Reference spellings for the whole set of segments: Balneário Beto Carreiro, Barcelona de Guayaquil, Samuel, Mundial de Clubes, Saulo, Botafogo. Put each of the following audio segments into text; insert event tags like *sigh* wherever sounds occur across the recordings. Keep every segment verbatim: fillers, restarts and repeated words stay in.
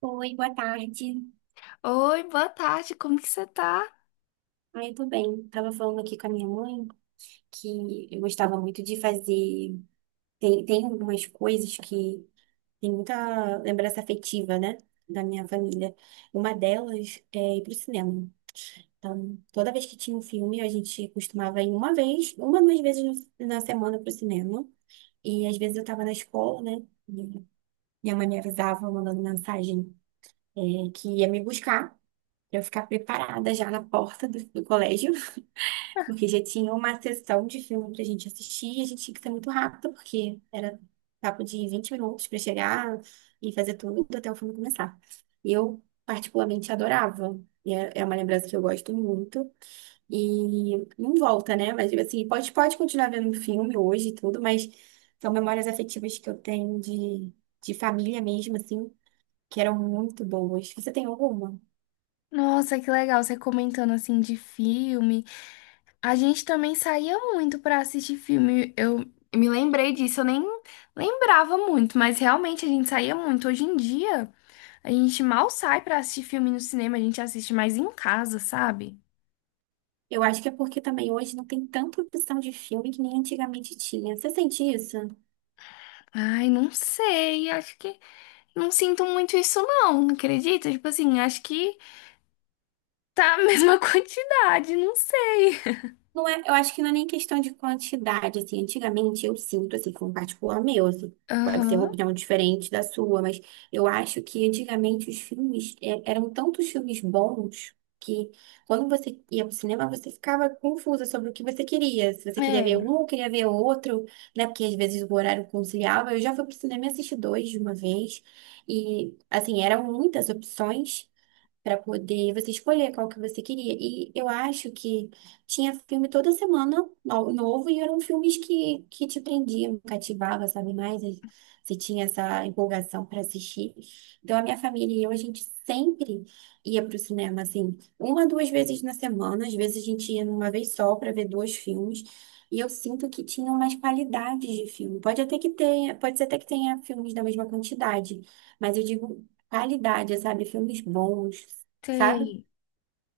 Oi, boa tarde. Oi, boa tarde, como que você tá? Ah, eu tô bem. Tava falando aqui com a minha mãe que eu gostava muito de fazer. Tem, tem algumas coisas que tem muita lembrança afetiva, né? Da minha família. Uma delas é ir pro cinema. Então, toda vez que tinha um filme, a gente costumava ir uma vez, uma, duas vezes no- na semana pro cinema. E às vezes eu tava na escola, né? E minha mãe me avisava, mandando mensagem, é, que ia me buscar, pra eu ficar preparada já na porta do do colégio. Porque já tinha uma sessão de filme pra gente assistir e a gente tinha que ser muito rápido, porque era papo de vinte minutos pra chegar e fazer tudo até o filme começar. E eu, particularmente, adorava. E é é uma lembrança que eu gosto muito. E não volta, né? Mas, assim, pode, pode continuar vendo o filme hoje e tudo, mas são memórias afetivas que eu tenho de, de família mesmo, assim, que eram muito boas. Você tem alguma? Nossa, que legal você comentando assim de filme. A gente também saía muito pra assistir filme. Eu me lembrei disso, eu nem lembrava muito, mas realmente a gente saía muito. Hoje em dia, a gente mal sai pra assistir filme no cinema, a gente assiste mais em casa, sabe? Eu acho que é porque também hoje não tem tanta opção de filme que nem antigamente tinha. Você sente isso? Ai, não sei, acho que não sinto muito isso não, acredita? Tipo assim, acho que tá a mesma *laughs* quantidade, não sei. Não é, eu acho que não é nem questão de quantidade, assim. Antigamente eu sinto, assim, com um particular meu, assim, pode ser uma Aham. opinião diferente da sua, mas eu acho que antigamente os filmes é, eram tantos filmes bons que quando você ia pro cinema você ficava confusa sobre o que você queria. Se você queria ver um É, ou queria ver outro, né? Porque às vezes o horário conciliava. Eu já fui pro cinema e assisti dois de uma vez. E, assim, eram muitas opções para poder você escolher qual que você queria. E eu acho que tinha filme toda semana no- novo e eram filmes que, que te prendiam, cativava, sabe mais? E você tinha essa empolgação para assistir. Então, a minha família e eu, a gente sempre ia para o cinema, assim, uma, duas vezes na semana. Às vezes, a gente ia numa vez só para ver dois filmes. E eu sinto que tinham mais qualidades de filme. Pode até que tenha, pode ser até que tenha filmes da mesma quantidade, mas eu digo qualidade, sabe? Filmes bons, sabe? sei.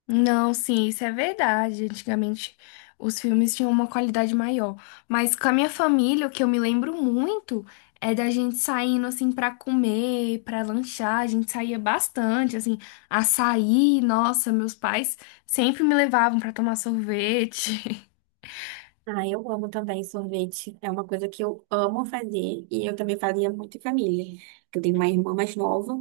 Não, sim, isso é verdade. Antigamente os filmes tinham uma qualidade maior. Mas com a minha família, o que eu me lembro muito é da gente saindo assim pra comer, pra lanchar. A gente saía bastante, assim, açaí. Nossa, meus pais sempre me levavam pra tomar sorvete. *laughs* Ah, eu amo também sorvete. É uma coisa que eu amo fazer e eu também fazia muito em família. Eu tenho uma irmã mais nova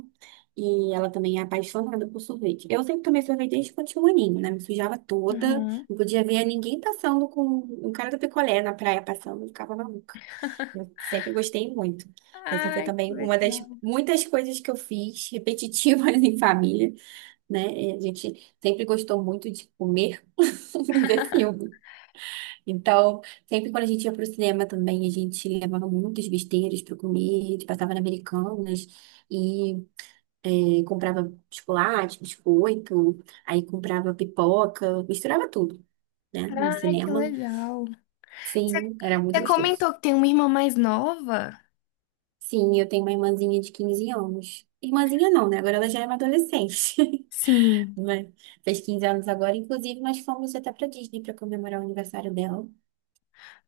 e ela também é apaixonada por sorvete. Eu sempre tomei sorvete desde quando tinha um aninho, né? Me sujava toda, Uhum. não podia ver ninguém passando com um cara do picolé na praia passando, eu ficava maluca. Eu sempre gostei muito. Essa foi Ai, que também uma das legal. muitas coisas que eu fiz, repetitivas *laughs* em família, né? E a gente sempre gostou muito de comer *laughs* e ver filme. Então, sempre quando a gente ia pro cinema também, a gente levava muitas besteiras para comer, a gente passava na Americanas e eh, comprava chocolate, biscoito, aí comprava pipoca, misturava tudo, né? No Ai, que cinema. legal. Você Sim, era muito você gostoso. comentou que tem uma irmã mais nova? Sim, eu tenho uma irmãzinha de quinze anos. Irmãzinha não, né? Agora ela já é uma adolescente. Sim. *laughs* Né? Fez quinze anos agora, inclusive nós fomos até pra Disney pra comemorar o aniversário dela.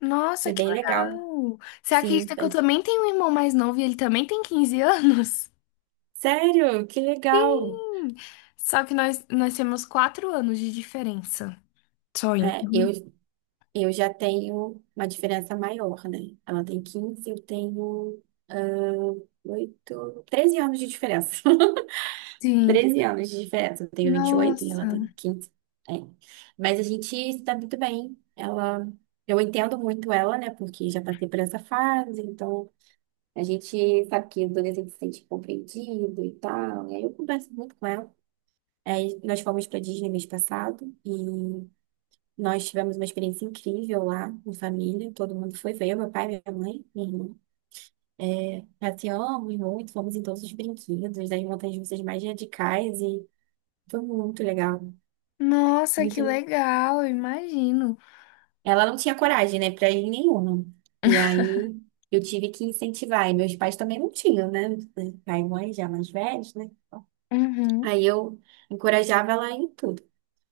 Nossa, Foi que bem legal. legal! Você Sim, acredita que eu faz. também tenho um irmão mais novo e ele também tem quinze anos? *laughs* Sério, que legal. Hum, só que nós, nós temos quatro anos de diferença. Só É, então. eu, eu já tenho uma diferença maior, né? Ela tem quinze, eu tenho ah, oito treze anos de diferença. *laughs* Sim. Treze anos de diferença. Eu tenho vinte e oito e Nossa. ela tem quinze. É. Mas a gente está muito bem. Ela, eu entendo muito ela, né? Porque já passei por essa fase, então a gente sabe que o adolescente se sente compreendido e tal. E aí eu converso muito com ela. Aí nós fomos para Disney mês passado e nós tivemos uma experiência incrível lá em família. Todo mundo foi, foi meu pai, minha mãe, minha irmã. É, passeamos muito, fomos em todos os brinquedos, das montanhas russas mais radicais e foi muito legal. Nossa, que Muito... legal, eu imagino. Ela não tinha coragem, né, para ir em nenhuma. E aí eu tive que incentivar, e meus pais também não tinham, né? Pai e mãe já mais velhos, né? Uhum. Aí eu encorajava ela em tudo.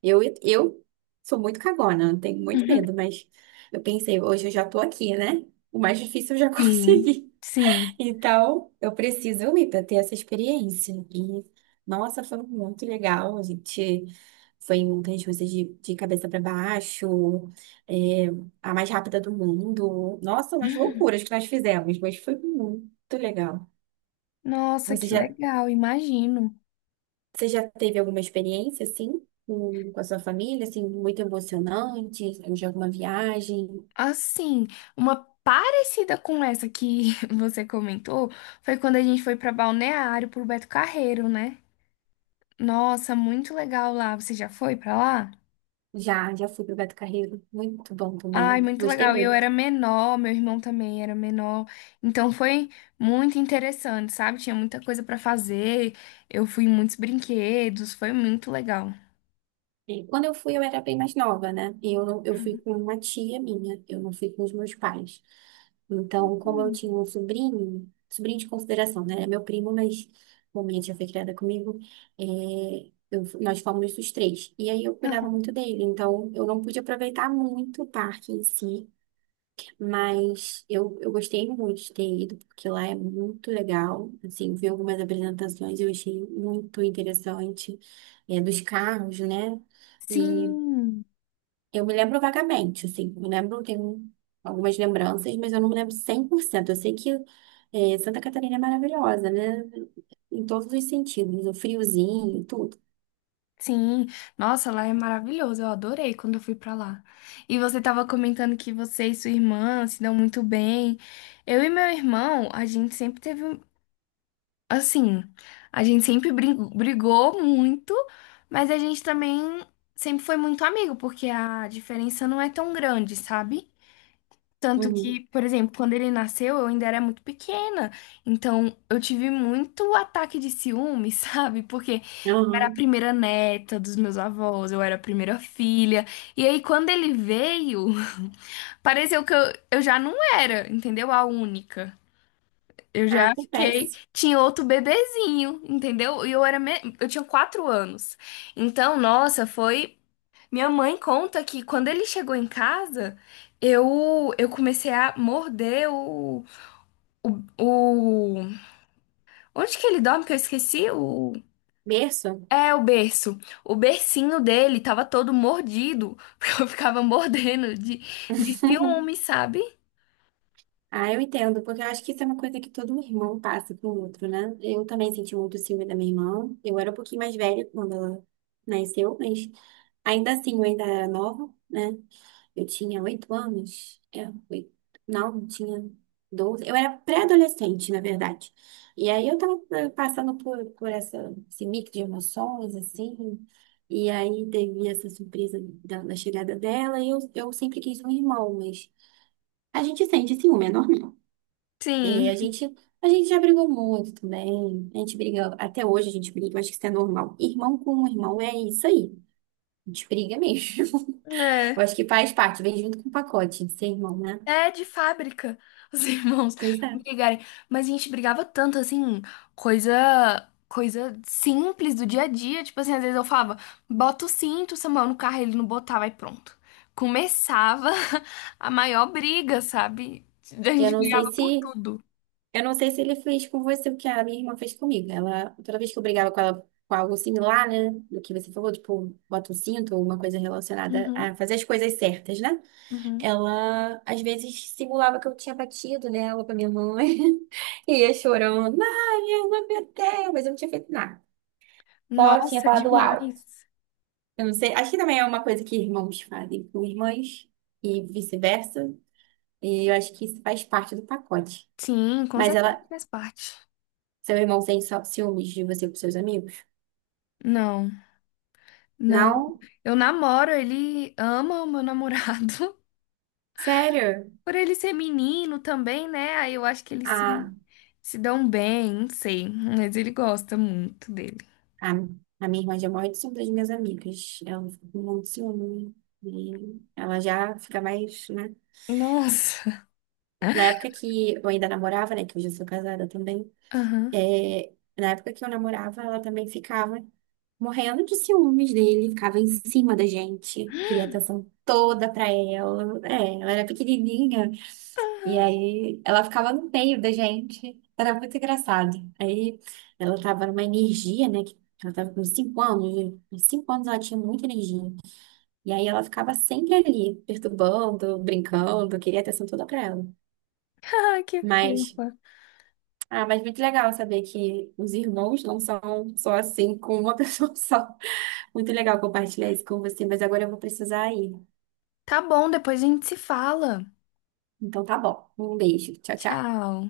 Eu, eu sou muito cagona, tenho muito medo, *laughs* mas eu pensei, hoje eu já tô aqui, né? O mais difícil eu já *laughs* Sim, consegui. sim. Então, eu preciso ir para ter essa experiência. E, nossa, foi muito legal. A gente foi em montanhas russas de, de cabeça para baixo, é, a mais rápida do mundo. Nossa, umas loucuras que nós fizemos, mas foi muito legal. Nossa, Você que já legal, imagino. Você já teve alguma experiência, assim, com, com a sua família, assim, muito emocionante, de alguma viagem? Assim, uma parecida com essa que *laughs* você comentou foi quando a gente foi para Balneário pro Beto Carreiro, né? Nossa, muito legal lá. Você já foi pra lá? Já, já fui pro Beto Carreiro, muito bom Ai, também, muito gostei legal. E eu muito. era menor, meu irmão também era menor. Então foi muito interessante, sabe? Tinha muita coisa pra fazer. Eu fui em muitos brinquedos, foi muito legal. E quando eu fui, eu era bem mais nova, né? E eu, não- eu fui com uma tia minha, eu não fui com os meus pais. Então, como eu Hum. tinha um sobrinho, sobrinho de consideração, né? É meu primo, mas como minha tia foi criada comigo, é, eu- nós fomos os três. E aí eu cuidava Aham. muito dele, então eu não pude aproveitar muito o parque em si. Mas eu, eu gostei muito de ter ido, porque lá é muito legal. Assim, vi algumas apresentações, eu achei muito interessante, é, dos carros, né? E Sim, eu me lembro vagamente, assim, me lembro, tenho algumas lembranças, mas eu não me lembro cem por cento. Eu sei que é, Santa Catarina é maravilhosa, né? Em todos os sentidos, o friozinho, tudo. sim. Nossa, lá é maravilhoso. Eu adorei quando eu fui pra lá. E você tava comentando que você e sua irmã se dão muito bem. Eu e meu irmão, a gente sempre teve. Assim, a gente sempre brin- brigou muito, mas a gente também sempre foi muito amigo, porque a diferença não é tão grande, sabe? Tanto que, Uhum. por exemplo, quando ele nasceu, eu ainda era muito pequena, então eu tive muito ataque de ciúme, *laughs* sabe? Porque eu era a Aham. primeira neta dos meus avós, eu era a primeira filha, e aí quando ele veio, *laughs* pareceu que eu, eu já não era, entendeu? A única. Eu Ah, já fiquei. acontece. Tinha outro bebezinho, entendeu? E eu era me- eu tinha quatro anos. Então, nossa, foi. Minha mãe conta que quando ele chegou em casa, eu eu comecei a morder o, o, o... Onde que ele dorme que eu esqueci? O Berço? é, o berço. O bercinho dele tava todo mordido, *laughs* porque eu ficava mordendo de, de *laughs* ciúme, sabe? Ah, eu entendo, porque eu acho que isso é uma coisa que todo irmão passa com o outro, né? Eu também senti muito ciúme da minha irmã. Eu era um pouquinho mais velha quando ela nasceu, mas ainda assim eu ainda era nova, né? Eu tinha oito anos. É, oito. Não, eu tinha doze. Eu era pré-adolescente, na verdade. E aí eu tava eh, passando por, por essa, esse mix de emoções, assim. E aí teve essa surpresa da, da chegada dela. E eu, eu sempre quis um irmão, mas a gente sente ciúme, é normal. E a Sim. gente, a gente já brigou muito também. A gente briga, até hoje a gente briga, eu acho que isso é normal. Irmão com um irmão é isso aí. A gente briga mesmo. *laughs* é. Eu acho que faz parte, vem junto com o pacote de ser irmão, né? É de fábrica, os *laughs* irmãos Pois é. brigarem. Mas a gente brigava tanto, assim, coisa, coisa simples do dia a dia. Tipo assim, às vezes eu falava, bota o cinto, Samuel, no carro, ele não botava e pronto. Começava *laughs* a maior briga, sabe? A Eu gente não brigava sei por se, tudo. eu não sei se ele fez com você o que a minha irmã fez comigo. Ela, toda vez que eu brigava com ela com algo similar, né? Do que você falou, tipo, bota o cinto ou uma coisa relacionada Uhum, a fazer as coisas certas, né? uhum. Ela, às vezes, simulava que eu tinha batido nela com a minha mãe. *laughs* E ia chorando, ai minha não aguentei. Mas eu não tinha feito nada. Só tinha Nossa, falado alto. demais. Eu não sei. Acho que também é uma coisa que irmãos fazem com irmãs. E vice-versa. E eu acho que isso faz parte do pacote. Sim, com Mas certeza ela... faz parte. Seu irmão sente só ciúmes de você com seus amigos? Não, não. Não. Eu namoro, ele ama o meu namorado. Sério. Por ele ser menino também, né? Aí eu acho que eles se, A, se dão bem, não sei. Mas ele gosta muito dele. a, a minha irmã gêmea são das minhas amigas. Ela fica com um monte de ciúme. E ela já fica mais, né? Nossa. Na época que eu ainda namorava, né? Que hoje eu sou casada também. Aham. é, na época que eu namorava, ela também ficava morrendo de ciúmes dele, ficava em cima da gente, queria atenção toda pra ela. É, ela era pequenininha. E aí ela ficava no meio da gente. Era muito engraçado. Aí ela tava numa energia, né? Que ela tava com cinco anos. Né? Com cinco anos ela tinha muita energia. E aí ela ficava sempre ali, perturbando, brincando, queria atenção toda pra ela. *laughs* Ai, que Mas fofa. Ah, mas muito legal saber que os irmãos não são só assim, com uma *laughs* pessoa só. Muito legal compartilhar isso com você, mas agora eu vou precisar ir. Tá bom, depois a gente se fala. Então tá bom. Um beijo. Tchau, tchau. Tchau.